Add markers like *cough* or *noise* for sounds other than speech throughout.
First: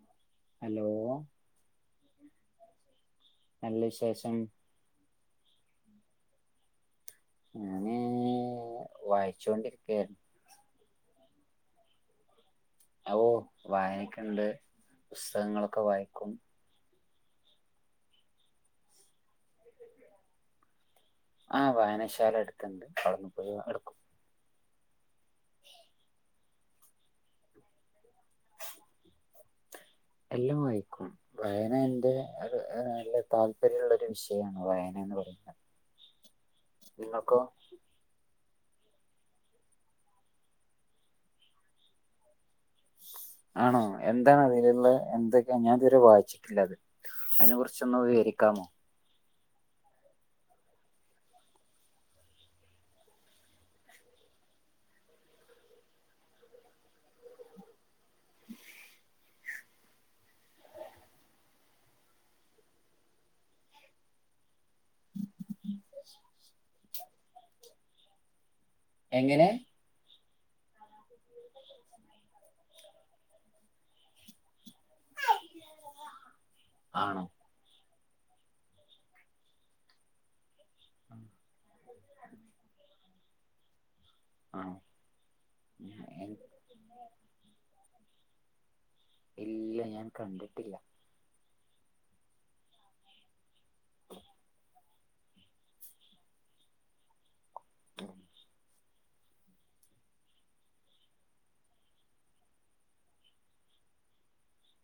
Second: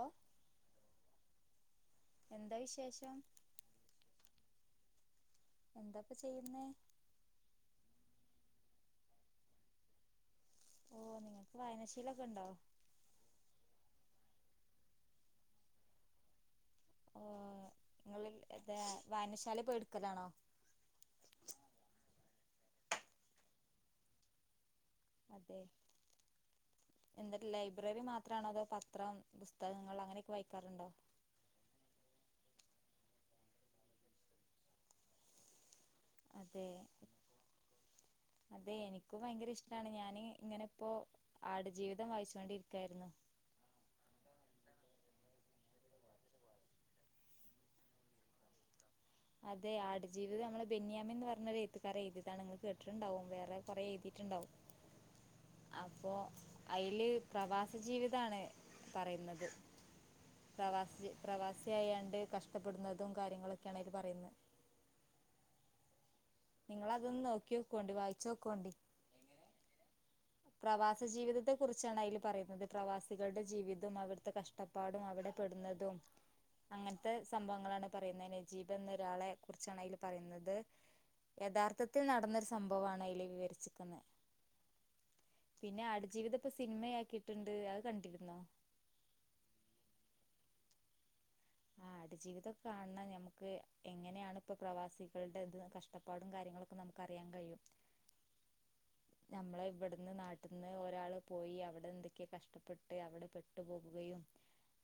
ഓ hello എന്താ വിശേഷം നല്ല വിശേഷം എന്താപ്പ ചെയ്യുന്നേ ഞാന് വായിച്ചൊണ്ടിരിക്ക്യാര്ന്നു ഓ നിങ്ങക്ക് വായനാശീലൊക്കെ ണ്ടോ ഓ വായനക്കെണ്ട് പുസ്തകങ്ങളൊക്കെ വായിക്കും ഓ ങ്ങള് ഇത് വായനശാലേ പോയിട്ക്കലാണോ ആ വായനശാല അട്ത്ത്ണ്ട് അവ്ട്ന്ന് പോയി എട്ക്കും അതെ എന്തുട്ട് ലൈബ്രറി മാത്രാണോ അതോ പത്രം പുസ്തകങ്ങള എല്ലും വായിക്കും വായന എന്റെ ഒരു നല്ല താല്പര്യള്ള ഒരു വിഷയാണ് വായനന്ന് പറയുന്നത് അതെ നിങ്ങൾക്കോ അതെ എനിക്കും ഭയങ്കര ഇഷ്ടാണ് ഞാന് ഇങ്ങനെപ്പോ ആട് ജീവിതം വായിച്ചോണ്ട് രിക്ക്യാര്ന്നു ആണോ എന്താണ് അതില്ള്ളത് എന്തൊക്കെ ഞാ ത് വരെ വായിച്ചിട്ടില്ലത് അയ്നെ കുറിച്ചൊന്ന് വിവരിക്കാമോ അതെ ആട് ജീവിതം നമ്മളെ ബെന്യാമെൻ ന്ന് പർഞ്ഞ എയ്ത്ത്കാരൻ എയ്ത്യെതാണ് ങ്ങള് കേട്ട്ട്ട്ണ്ടാവും വേറെ കൊറെേ എയ്തിറ്റ്ണ്ടാവും *inaudible* അപ്പോ അയ്ല് പ്രവാസ ജീവിതാണ് പറയുന്നത് പ്രവാസി പ്രവാസിയായാണ്ട് കഷ്ടപ്പെടുന്നതും കാര്യങ്ങളൊക്കെണ് അതില് പറയുന്നത് ഉം *unintelligible* നിങ്ങളതൊന്ന് നോക്ക്യോക്കോണ്ടി വായ്ച്ചോക്കോണ്ടി എങ്ങനെ പ്രവാസ ജീവിതത്തെ കുറിച്ചാണ് അയ്ല് പറയുന്നത് പ്രവാസികളുടെ ജീവിതം അവ്ട്ത്തെ കഷ് ട്ടപ്പാടും അവടെ പെടുന്നതും അങ്ങൻത്തെ ആണോ സംഭവങ്ങളാണ് പറയുന്നത് നജീബെന്നൊരാളെ കുറിച്ചാണയ്ല് പറയുന്നത് യഥാർത്ഥത്തിൽ നടന്നൊരു സംഭവാണ് അയ്ല് വിവരിച്ചിക്ക്‌ന്നെ ആഹ് പിന്നെ ആട് ജീവിതപ്പം സിനിമയാക്കിട്ട്ണ്ട് അത് കണ്ടിര്ന്നോ ഇല്ല ഞാൻ കണ്ടിട്ടില്ല ആട് ജീവിതൊക്കെ കാണ്ണം ഞമ്മക്ക് എങ്ങനെയാണ് ഇപ്പൊ പ്രവാസികൾ ടെ ത് കഷ് ട്ടപ്പാടും കാര്യങ്ങളൊക്കെ നമുക്കറിയാൻകഴിയും ഞമ്മളെ ഇവിട്ന്ന് നാട്ട്ന്ന് ഒരാള് പോയി അവടെ എന്തൊക്കെ കഷ്ടപ്പെട്ട് അവടെ പെട്ടു പോകുകയും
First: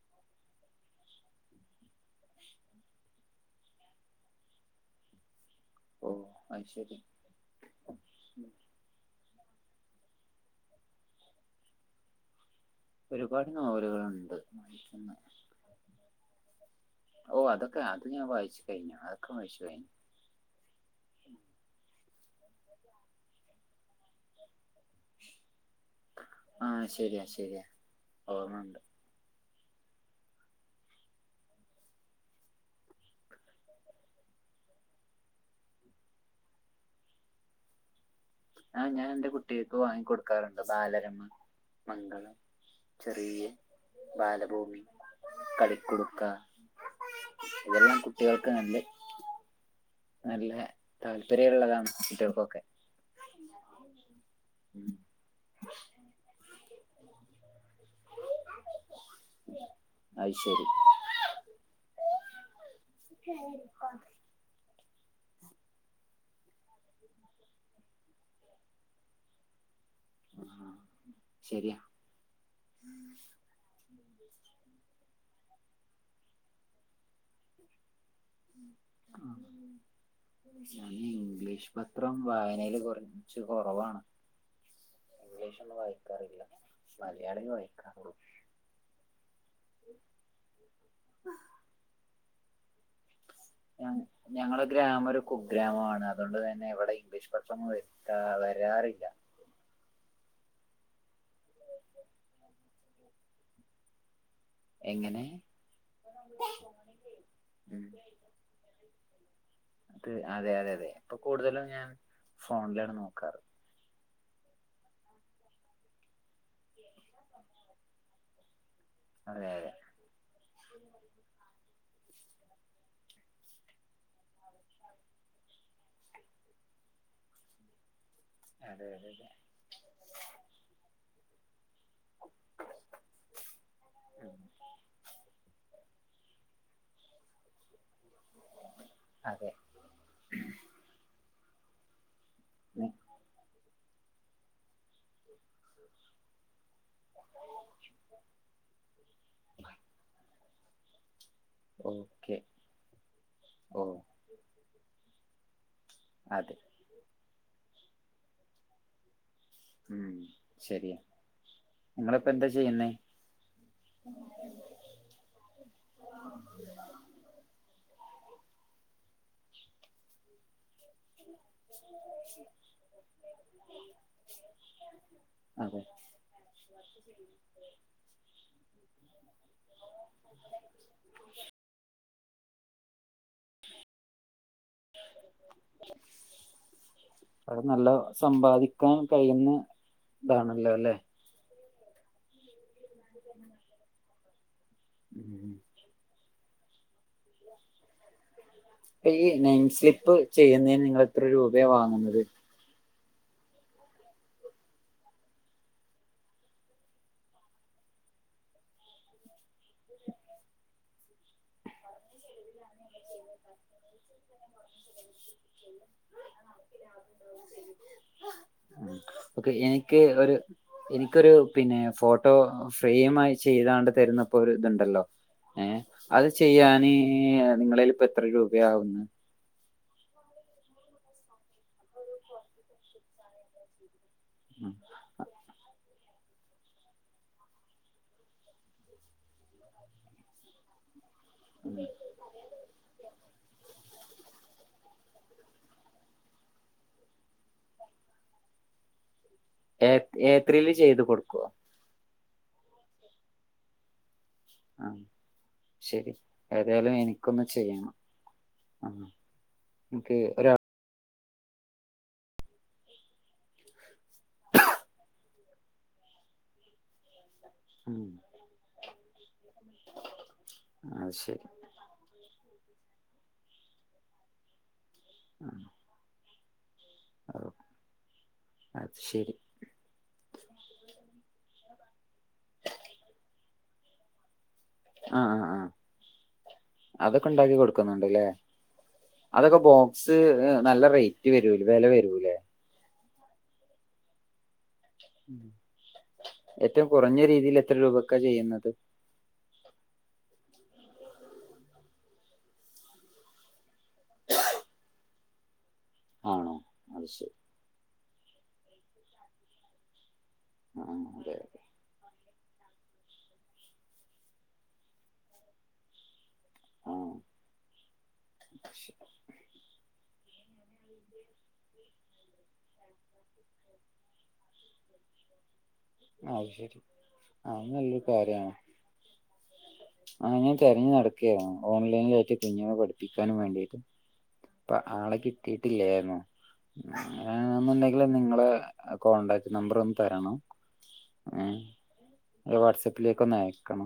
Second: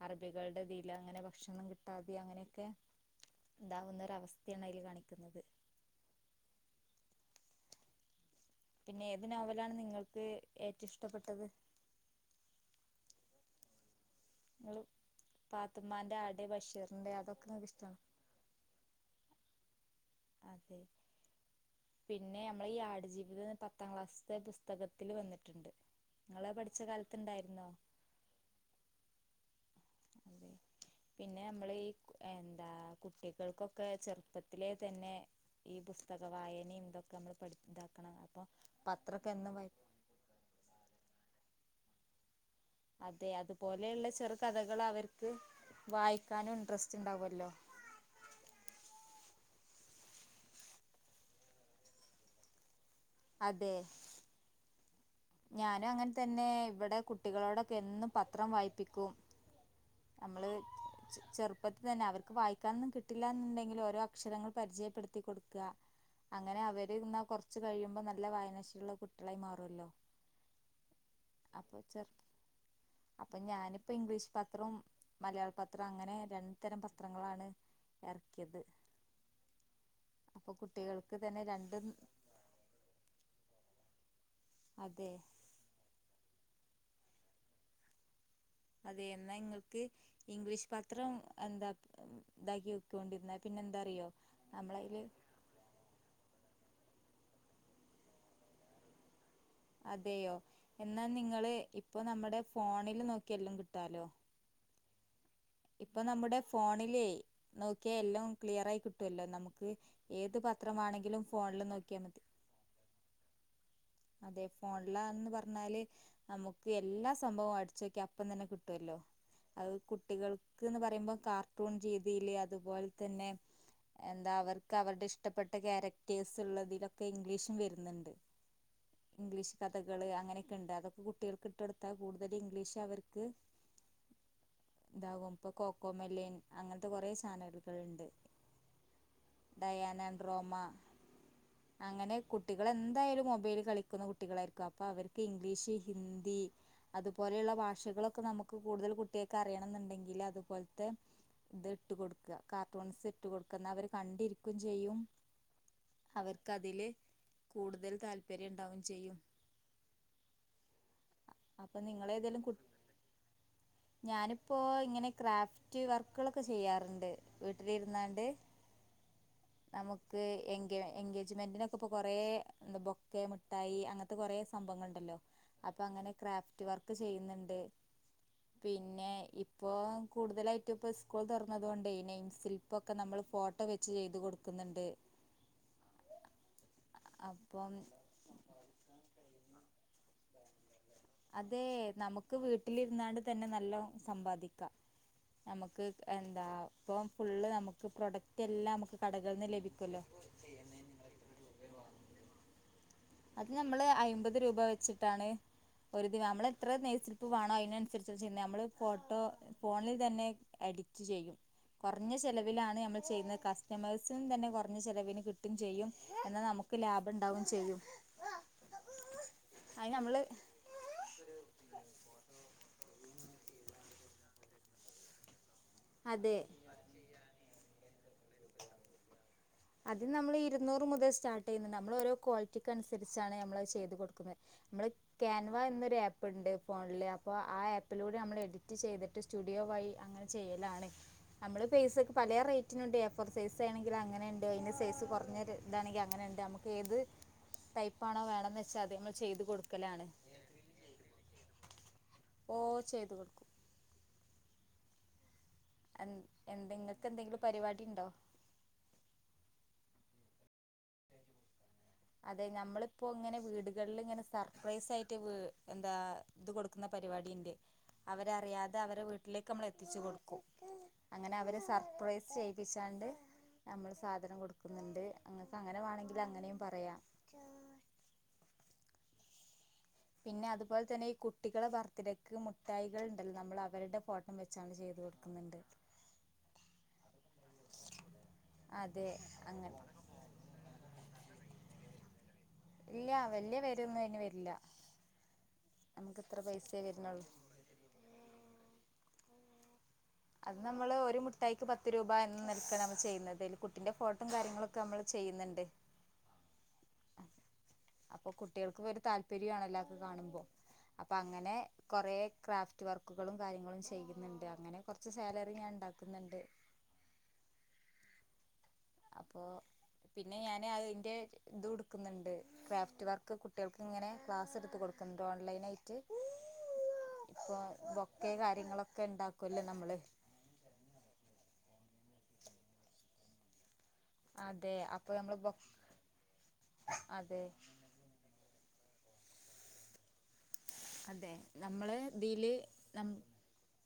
അറബികളുടെതില് അങ്ങനെ ഭക്ഷണം കിട്ടാതിം അങ്ങനൊക്കെ ഇതാവുന്നൊരവസ്ഥയാണ് അയ്ല് കാണിക്കുന്നത് ഓ അത് ശെരി പിന്നെ ഏത് നോവലാണ് നിങ്ങൾക്ക് ഏറ്റവും ഇഷ്ടപ്പെട്ടത് ഒരുപാട് നോവലുകളുണ്ട് ങ്ങള് വായിക്കുന്ന പാത്ത്മ്മാന്റെ ആട് ബഷീറിന്റെ ഓ അതൊക്കെ ങ്ങക്ക് ഇഷ്ടാണോ അത് ഞാൻ വായിച്ചു കഴിഞ്ഞു അതൊക്കെ *unintelligible* അതെ പിന്നെ നമ്മള ഈ ആടുജീവിത പത്താം ക്ലാസ്ത്തെ പുസ്തക ത്തിൽ വന്നിട്ടുണ്ട് നിങ്ങളെ പഠിച്ച കാലത്ത്ണ്ടായിരുന്നോ ഓന്നണ്ട് അതെ പിന്നെ നമ്മൾ ഈ എന്താ കുട്ടികൾക്കൊക്കെ ചെറുപ്പത്തിലെ തന്നെ ഈ പുസ്തക വായനയും ഇതൊക്കെ നമ്മൾ പഠി ഇതാക്കണം അപ്പൊ ആഹ് ഞാൻ പത്രൊക്കെ എൻ്റെ എന്നും വായി കുട്ടികക്ക് വാങ്ങി ക്കൊടുക്കാറുണ്ട് ബാലരമ മംഗളം അതെ ചെറിയ അതുപോലെയുള്ള ചെറു ബാലഭൂമി കഥകൾ അവർക്ക് കളിക്കുടുക്ക വായിക്കാനും ഇൻട്രസ്റ്റ് ഉണ്ടാവുല്ലോ ഇതെല്ലാം കുട്ടികൾക്ക് നല്ലേ നല്ല താല്പര്യള്ളതാണ് കുട്ടിയാൾക്കൊക്കെ അതെ *inaudible* ഞാനും അങ്ങൻ തന്നെ ഇവിടെ കുട്ടികളോടൊക്കെ എന്നും പത്രം വായിപ്പിക്കും അത് നമ്മള് ശരി ചെർ ഇപ്പത്ത തന്നെ അവർക്ക് വായിക്കാനൊന്നും കിട്ടില്ല എന്നുണ്ടെങ്കിലു ഓരോ അക്ഷരങ്ങൾ പരിചയപ്പെടുത്തി കൊടുക്ക അങ്ങനെ അവര് എന്നാ കൊർച്ച കഴിയുമ്പോ നല്ല വായനാശീലള്ള കുട്ടികളായി മാറുല്ലോ ആ, ശരിയാ അപ്പോ ചെർ അപ്പൊ ഞാനിപ്പോ ഇംഗ്ലീഷ് പത്രവും, മലയാള പത്രം അങ്ങനെ രണ്ടു തരം പത്രങ്ങളാണ് എറക്കിയത് ഞൻ കുട്ടികൾക്ക് തന്നെ ഇംഗ്ലീഷ് രണ്ടും പത്രം വായനയില് കൊർച്ച് കൊറവാണ്. അതെ ഇംഗ്ലീഷൊന്നും വായിക്കാറില്ല. മലയാളെ വായിക്കാറൊള്ളൂ അതെന്നാ നിങ്ങൾക്ക് ഇംഗ്ലീഷ് പാത്രം എന്താ ഇതാക്കി ക്കോണ്ടി ഇന്നാ പിന്നെ എന്താറിയോ നമ്മളയില് കുഗ്രാമാണ് അതുകൊണ്ട് തന്നെ ഇവിടെ ഇംഗ്ലീഷ് പത്രം വരുത്താ വരാറില്ല. അതെയോ? എന്നാൽ നിങ്ങള് ഇപ്പൊ നമ്മുടെ ഫോണിൽ നോക്കിയെല്ലാം കിട്ടാലോ എങ്ങനെ? ഇപ്പൊ നമ്മുടെ ഫോണിലേ ഉം നോക്കിയാ എല്ലാം ക്ലിയറായി കിട്ടുവല്ലോ, നമുക്ക് അത് ഏത് അതെ അതെ പത്രം അതെ ഇപ്പൊ വാണെങ്കിലും കൂടുതലും ഫോണില് ഞാൻ നോക്കിയാൽ മതി. ഫോണിലാണ് നോക്കാറ് അതെ ഫോണിലാന്ന് പറഞ്ഞാല് നമുക്ക് എല്ലാ സംഭവവും അടിച്ച് നോക്കിയാൻ അപ്പതന്നെ കിട്ടുവല്ലോ? അതെ അത് അതെ കുട്ടികൾ ക്ക് പറയുമ്പോം കാർട്ടൂൺ രീതിയില് അതുപോലെ തന്നെ എന്താ അവർക്ക് അവരുടെ ഇഷ്ടപ്പെട്ട ക്യാരക്ടേഴ്സ് ഉള്ളതിലൊക്കെ ഇംഗ്ലീഷും വരുന്നുണ്ട്. അതെ അതെ ഇംഗ്ലീഷ് കഥകള്, അങ്ങനെയൊക്കെ ഉണ്ട്. അതൊക്കെ കുട്ടികൾക്ക് ഇട്ട് കൊടുത്താൽ കൂടുതലും ഇംഗ്ലീഷ് അവർക്ക് ഇതാകും ഇപ്പൊ കോക്കോ മെലിൻ അങ്ങൻത്തെ കൊറേ ചാനലുകൾ ഉണ്ട്. *inaudible* അതെ ദയാനാ ഡ്രോമ അങ്ങനെ കുട്ടികൾ എന്തായാലും മൊബൈല് കളി ക്കുന്ന കുട്ടികളായിരിക്കും. അപ്പൊ അവർക്ക് ഇംഗ്ലീഷ്, ഹിന്ദി അതുപോലെയുള്ള ഭാഷകളൊക്കെ നമുക്ക് കൂടുതൽ കുട്ടിയാക്ക് അറിയണം എന്നുണ്ടെങ്കില്, അതുപോൽത്തെ ഇത് ഇട്ട് കൊടുക്ക. ഓക്കെ കാർട്ടൂൺസ് ഇട്ടു കൊടുക്ക ന്ന ഓ അവര് കണ്ടിരിക്കും ചെയ്യും. അവർക്ക് അതെ അതില് കൂടുതൽ താല്പര്യം ഉണ്ടാവും ചെയ്യും. ഉം ശരിയാ അപ്പൊ നിങ്ങള് നിങ്ങളിപ്പോ ഏതേലും എന്താ കു ചെയ്യുന്നേ ഞാനിപ്പോ ഇങ്ങനെ ക്രാഫ്റ്റ് റ്റ് വർക്കുകളൊക്കെ ചെയ്യാറുണ്ട്. വീട്ടിലിരുന്നാണ്ട് നമുക്ക് എങ്കേ എങ്കേജ്മെന്റിന് ഇപ്പ കൊറെ ബൊക്കെ മുഠായി അങ്ങൻത്തെ കൊറേ സംഭവങ്ങൾ ഉണ്ടല്ലോ അപ്പൊ അതെ അങ്ങനെ ക്രാഫ്റ്റ് വർക്ക് ചെയ്യുന്നുണ്ട്. പിന്നെ ഇപ്പോ കൂടുതലായ്റ്റും ഇപ്പൊ സ്കൂൾ തുറന്നത് കൊണ്ടെയ് നെയിം സില്പ്പ്പ് ഒക്കെ നമ്മൾ ഫോട്ടോ വെച്ച് ചെയ്തു കൊടുക്കും. ക്കുന്നുണ്ട് അത് അപ്പം. നല്ല സമ്പാദിക്കാൻ കഴിയുന്ന ഇതാണല്ലോ അല്ലേ?. അതേ നമുക്ക് വീട്ടിലിരുന്നാണ്ട് തന്നെ നല്ലോം സമ്പാദിക്കാം ഉം നമുക്ക് എന്താ ഇപ്പം ഫുള്ള് നമുക്ക് പ്രൊഡക്റ്റ് എല്ലാം നമുക് ഈ നൈൻ സ്ലിപ്പ് ചെയ്യുന്നതിന് നിങ്ങള് എത്ര രൂപയാ വാങ്ങുന്നത്. അത് നമ്മള് അയ്മ്പത് രൂപ വെച്ച്ട്ടാണ്. ഒരു ദിവ നമ്മള് എത്ര നയ്സ്ലിപ്പ് വാണോ അയ്നൻസരിച്ച് ചെയ്യുന്നേ നമ്മള് ഫോട്ടോ ഫോണിൽ തന്നെ എഡിക്റ്റ് ചെയ്യും. കൊർഞ്ഞ ചെലവിലാണ് നമ്മൾ ചെയ്യുന്നത്. കസ്റ്റമേഴ്സ്നും തന്നെ കൊർഞ്ഞ ചെലവിന് കിട്ടും ചെയ്യും. എന്നാ നമുക്ക് നമുക്ക് ലാഭം ഉണ്ടാവും ചെയ്യും. ഓക്കെ അത് എനിക്ക് നമ്മള് ഒരു എനിക്കൊരു പിന്നെ ഫോട്ടോ ഫ്രെയിം ആയി ചെയ്താണ്ട് തരുന്നപ്പ ഒരു തുണ്ടല്ലോ ഏ അത് അതെ ചെയ്യാന് നിങ്ങളേല് ഇപ്പ എത്ര രൂപയാവും. അത് നമ്മൾ ഇരുന്നുറ് മുതൽ സ്റ്റാർട്ടെയ്യുന്നുണ്ട് നമ്മള് ഓരോ ക്വാളിറ്റിക്ക് അനുസരിച്ചാണ് നമ്മത് ചെയ്ത് കൊട്ക നമ്മള് ക്യാൻവ എന്നൊരു ആപ്പ് ഉണ്ട് ഫോണില് അപ്പോ ആ ആപ്പിലൂടെ നമ്മൾ എഡിറ്റ് ചെയ്തിട്ട് സ്റ്റുഡിയോ വഴി അങ്ങനെ ചെയ്യലാണ് നമ്മള് പൈസക് പലേ റേറ്റിനുണ്ട് എഫോർ സൈസ് ചെയ്യണെങ്കില് അങ്ങനെണ്ട് അതിന്റെ സൈസ് കൊർഞ്ഞൊര് താണെങ്കി അങ്ങനെണ്ട് അമ്മക്ക് ഏത് ടൈപ്പാണോ വേണംന്ന് വെച്ചാൽ അത് ഞ്ഞമ്മൾ ചെയ്ത് കൊടുക്കും. ഏ ഏത്രീയില് ചെയ്ത് കൊടുക്കുവോ. ഓ ചെയ്തു കൊടുക്കും ആ ശരി എന്ത് ഏതായാലും നിങ്ങൾക്ക് എന്തെങ്കിലും എനിക്കൊന്ന് പരിപാടി ചെയ്യണം. ഉണ്ടോ ആ ഇൻക് ഒരാൾ അതെ ഞമ്മളിപ്പോ ഇങ്ങനെ വീടുകൾല് ഇങ്ങനെ സർപ്രൈസ് ആയിറ്റ് വ് എന്താ ഇത് കൊടുക്കുന്ന പരിവാടി ഇന്റെ ഉം അവരറിയാതെ അവരെ വീട്ടിലേക്ക് നമ്മള് എത്തിച്ച് കൊടുക്കും അത് അങ്ങനെ ശരി അവര് സർപ്രൈസ് ചെയ് പ്പിച്ചാണ്ട് നമ്മള് സാധനം കൊടുക്കുന്നുണ്ട് അങ്ങക്ക് അങ്ങനെ വാണങ്കില് അങ്ങനെയും പറയാം അത് അത് ശരി പിന്നെ അതുപോലെ തന്നെ ഈ കുട്ടികളെ ബർത്ത്ഡേക്ക് മുട്ടായികൾ ഉണ്ടല്ലോ നമ്മൾ അവരുടെ ഫോട്ടം വെച്ചാണ് ചെയ് ചെയ്ത് ആ ആ ആ കൊടുക്കുന്നുണ്ട് അതൊക്കെ ണ്ടാക്കി കൊടുക്കുന്നുണ്ട്ലേ അതെ അതൊക്കെ അങ്ങനെ ബോക്സ് ഇത് നല്ല റെയ്റ്റ് വരൂലെ വെല വരൂലേ ഇല്ല്യാ വല്യ വെലൊന്നും അയ്ന് വര്ല്ല. ഉം ഏറ്റവും കുറഞ്ഞ വരുന്നുള്ളൂ രീതിയിൽ എത്ര രൂപക്കാ ചെയ്യുന്നത്. അത് നമ്മള് ഒരു മുഠായിക്ക് പത്ത് രൂപ എന്ന നിലക്കാണ് നമ്മള് ചെയ്യുന്നത് അതില് കുട്ടിന്റെ ഫോട്ടും കാര്യങ്ങളൊക്കെ നമ്മള് ചെയ്യുന്നുണ്ട് ആണോ അത് ശരി. അപ്പൊ കുട്ടികൾക്ക് ഒരു താല്പര്യ ആണല്ലോ ഒക്കെ കാണുമ്പോ ആ അപ്പൊ അതെ അങ്ങനെ കൊറേ ക്രാഫ്റ്റ് വർക്കുകളും കാര്യങ്ങളും ചെയ്യുന്നുണ്ട് അങ്ങനെ കൊർച്ച് സാലറി ഞാൻ ണ്ടാക്കുന്നുണ്ട് ആഹ് അപ്പൊ പിന്നെ ഞാന് അതിന്റെ ഇതും ഇട്ക്കുന്നുണ്ട് ക്രാഫ്റ്റ് വർക്ക് കുട്ട്യേൾക്ക് ഇങ്ങനെ ക്ലാസ് ഇട്ത്ത് കൊടുക്കുന്നുണ്ട് ഓൺലൈനായി ട്ട് അത് ശരി ഇപ്പോ അത് നല്ലൊരു ബൊക്കെ കാര്യങ്ങളൊക്കെ ഇണ്ടാക്കല്ലോ നമ്മള് അത് ഞാന് തെരഞ്ഞ് നടക്കായിരുന്നു ഓൺലൈനായിട്ട് കുഞ്ഞിനെ പഠിപ്പിക്കാനും വേണ്ടീട്ട് അതെ അപ്പൊ ആളെ നമ്മള് ബൊ കിട്ടിട്ടില്ലായിരുന്നു അതെ അങ്ങനാണെന്ന്ണ്ടെ ങ്കില് നിങ്ങളെ കോൺടാക്ട് നമ്പർ ഒന്ന് തരണം. അതെ നമ്മള് ഇതില് ഏഹ് നം വാട്സപ്പിലേക്ക് ഒന്ന് അയക്കണം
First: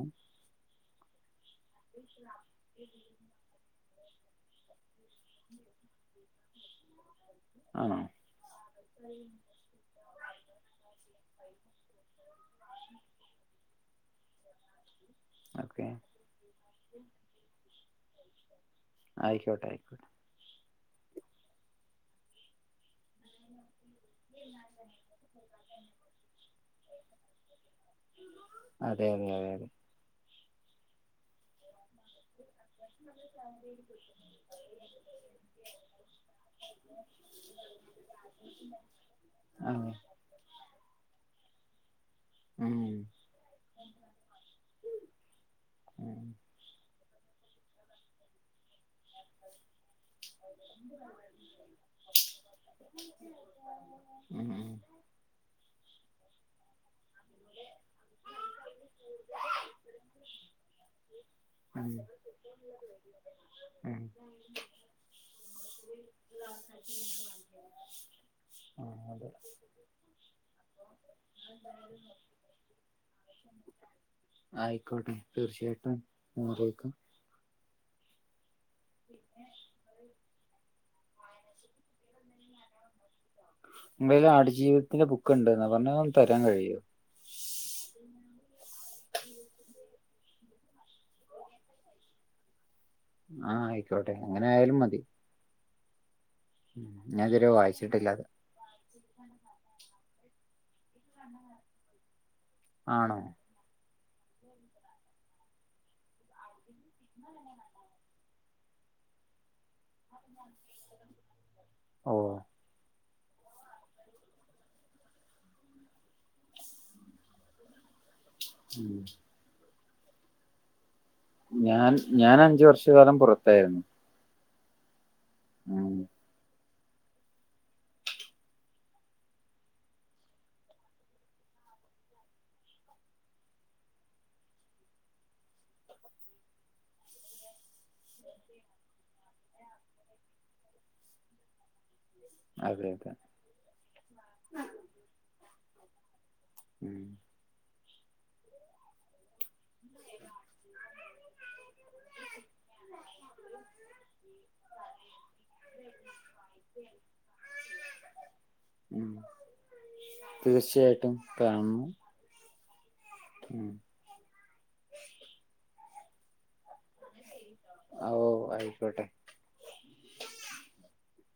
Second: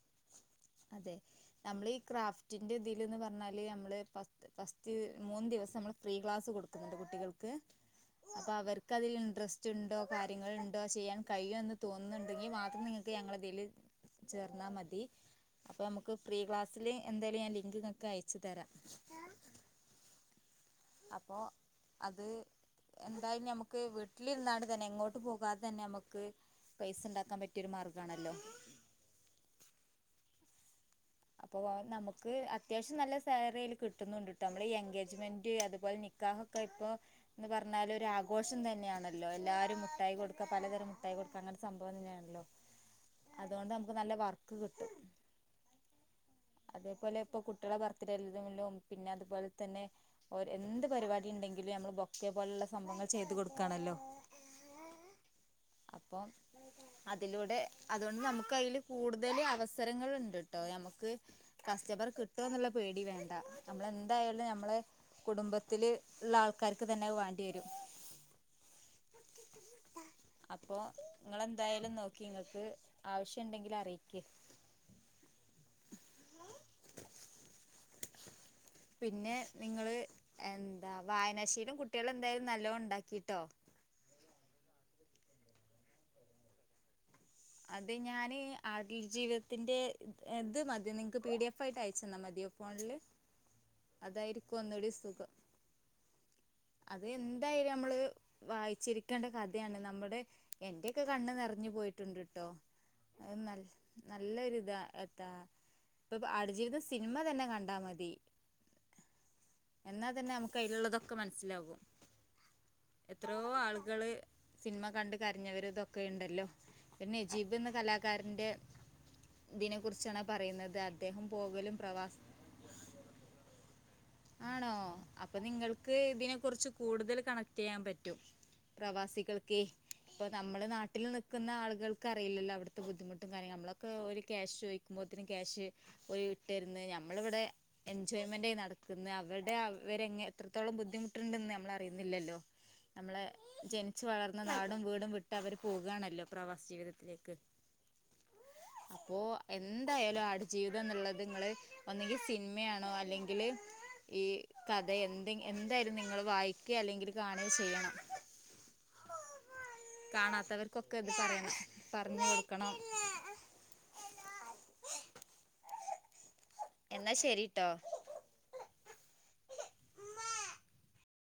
അതെ നമ്മള് ഈ ക്രാഫ്റ്റിന്റെ ഇതില്ന്ന് പറഞ്ഞാല് നമ്മള് ഫസ് ഫസ്റ്റ് മൂന്ന് ദിവസം നമ്മൾ ഫ്രീ ക്ലാസ്സ് കൊടുക്കുന്നുണ്ട് കുട്ടികൾക്ക് ആണോ അപ്പൊ അവർക്ക് അതിൽ ഇൻട്രസ്റ്റ്ണ്ടോ കാര്യങ്ങള്ണ്ടോ ചെയ്യാൻ കഴിയൊ എന്ന് തോന്നുന്ന്ണ്ടെങ്കി മാത്രം നിങ്ങ ക്ക് ഞങ്ങളെ ഇതില് ചേർന്നാ മതി അപ്പൊ ഓക്കെ നമുക്ക് ഫ്രീ ക്ലാസ്സില് എന്തായാലും ഞാൻ ലിങ്ക്ങ്ങക്ക് അയച്ച് തരാം ആയിക്കോട്ടെ അപ്പോ അത് എന്തായാലും നമുക്ക് വീട്ടിലിര്ന്നാണ്ട് തന്നെ എങ്ങോട്ട് പോകാ തെ തന്നെ നമക്ക് പൈസ ഇണ്ടാക്കാൻ പറ്റിയ ഒരു മാർഗാണല്ലോ അതെ അതെ അതെ അതെ അപ്പൊ വാ നമുക്ക് അത്യാവശ്യം നല്ല സാലറി അതിൽ കിട്ടുന്നുണ്ട്ട്ടോ നമ്മള് ഈ എൻഗേജ്മെന്റ് അതുപോലെ നിക്കാഹ് ഒക്കെ ഇപ്പൊ എന്ന് പറഞ്ഞാല് ഒരാഘോഷം തന്നെയാണല്ലോ എല്ലാരും അതെ മുട്ടായി കൊട് ഒക്കെ പലതരം മുട്ടായി കൊടുക്ക അങ്ങനെ സംഭവം തന്നെയാണല്ലോ ഉം അതോണ്ട് നമുക്ക് നല്ല വർക്ക് കിട്ടും ഉം അതേപോലെ ഇപ്പൊ കുട്ട്യേളെ ബർത്ത്ഡേലേല്ലും പിന്നെ അതുപോലെ തന്നെ ഓര് എന്ത് പരിപാടി ഇണ്ടെങ്കിലും നമ്മള് ബൊക്കെ പോലെള്ള സംഭവങ്ങള് ചെയ്തു കൊട്ക്കാണല്ലോ ഉം ഉം അപ്പം അതിലൂടെ അതുകൊണ്ട് നമുക്ക് അതില് കൂടുതൽ അവസരങ്ങള്ണ്ട് ട്ടോ ഞമ്മക്ക് ഉം കസ്റ്റമറേ കിട്ടോന്ന്ള്ള പേടി വേണ്ട നമ്മളെ ഉം എന്തായാലും നമ്മളെ കുടുംബത്തില്ള്ള ആൾക്കാര്ക്ക് തന്നെ അത് വാണ്ടി വരും ഉം ആഹ് അതെ *inaudible* അപ്പൊ ഇങ്ങള് എന്തായാലും നോക്കി ഇങ്ങക്ക് ആവശ്യംണ്ടെങ്കി അറീക്കി ആയിക്കോട്ടെ തീർച്ചയായിട്ടും അറീക്കാം പിന്നെ നിങ്ങള് എന്താ വായനാ ശീലം കുട്ട്യേളെ എന്തായാലും നല്ലോം ഇണ്ടാക്കിട്ടോ നിങ്ങളേല് ആട് ജീവിതത്തിന്റെ ബുക്ക്ണ്ട്ന്നാ പറഞ്ഞെ അതോന്ന് തരാൻ കഴിയോ അത് ഞാന് ആട്ൽ ജീവിതത്തിന്റെ ഇത് മതിയൊ നിങ്ങക്ക് പി ഡി എഫ് ആയിട്ട് അയച്ച് തന്നാ മതിയോ ഫോണില് ആഹ് ആയിക്കോട്ടെ അതായിരിക്കും അങ്ങനായാലും ഒന്നുകൂടി മതി സുഖം ഉം, അത് ഞാൻ ഇതുവരെ എന്തായാലും നമ്മള് വായിച്ചിട്ടില്ലത് വായിച്ചിരിക്കേണ്ട കഥയാണ് നമ്മടെ എന്റെയൊക്കെ കണ്ണ് നെറഞ്ഞു പോയിട്ടുണ്ട് ട്ടോ ആണോ അത് നല്ലൊരു ഇതാ എത്താ ഇപ്പൊ ആട്ജീവിതം സിനിമ തന്നെ കണ്ടാ മതി എന്നാ തന്നെ നമുക്ക് അയില്ള്ളതൊക്കെ മനസ്സിലാകും ഓഹ് എത്രയോ ആളുകള് സിനിമ കണ്ട് കരഞ്ഞവര് ഇതൊക്കെ ഉണ്ടല്ലോ പിന്നെ നജീബ് എന്ന കലാകാരന്റെ ഉം ഇതിനെ കുറിച്ചാണ് പറയുന്നത് അദ്ദേഹം പോകലും ഞാൻ പ്രവാസ ഞാൻ അഞ്ച് വർഷ കാലം പുറത്തായിരുന്നു ആണോ അപ്പൊ ഉം നിങ്ങൾക്ക് ഇതിനെ കുറിച്ച് കൂടുതൽ കണക്ട് ചെയ്യാൻ പറ്റും പ്രവാസികൾക്കേ ഇപ്പൊ നമ്മള് നാട്ടിൽ നിൽക്കുന്ന ആളുകൾക്കറിയില്ലല്ലോ അവിടുത്തെ ബുദ്ധിമുട്ടും കാര്യങ്ങളും നമ്മളൊക്കെ ഒരു ക്യാഷ് ചോയി *unintelligible* ക്യാഷ് പോയി ഇട്ട് തരുന്ന് നമ്മള് ഇവിടെ എൻജോയ്മെന്റ് നട അവരുടെ അവരെങ്ങെ എത്രത്തോളം ബുദ്ധിമുട്ടുണ്ടെന്ന് നമ്മൾ അറിയുന്നില്ലല്ലോ അതെ അതെ നമ്മളെ ജനിച്ചു വളർന്ന നാടും വീടും വിട്ട് അവര് പോവുകയാണല്ലോ പ്രവാസ ഉം ജീവിതത്തിലേക്ക് *inaudible* അപ്പോ എന്തായാലും ആടു ജീവിതം എന്നുള്ളത് നിങ്ങള് ഒന്നെങ്കിൽ സിനിമയാണോ അല്ലെങ്കില് ഈ കഥ എന്ത എന്തായാലും നിങ്ങൾ വായിക്ക അല്ലെങ്കിൽ കാണുകയൊ ചെയ്യണം ഉം കാണാത്തവർക്കൊക്കെ ഇത് തീർച്ചയായിട്ടും പറയണം കാണണം പറഞ്ഞു കൊടുക്കണം ഉം എന്നാ ശരിട്ടോ ആഹ് ഓ ആയിക്കോട്ടെ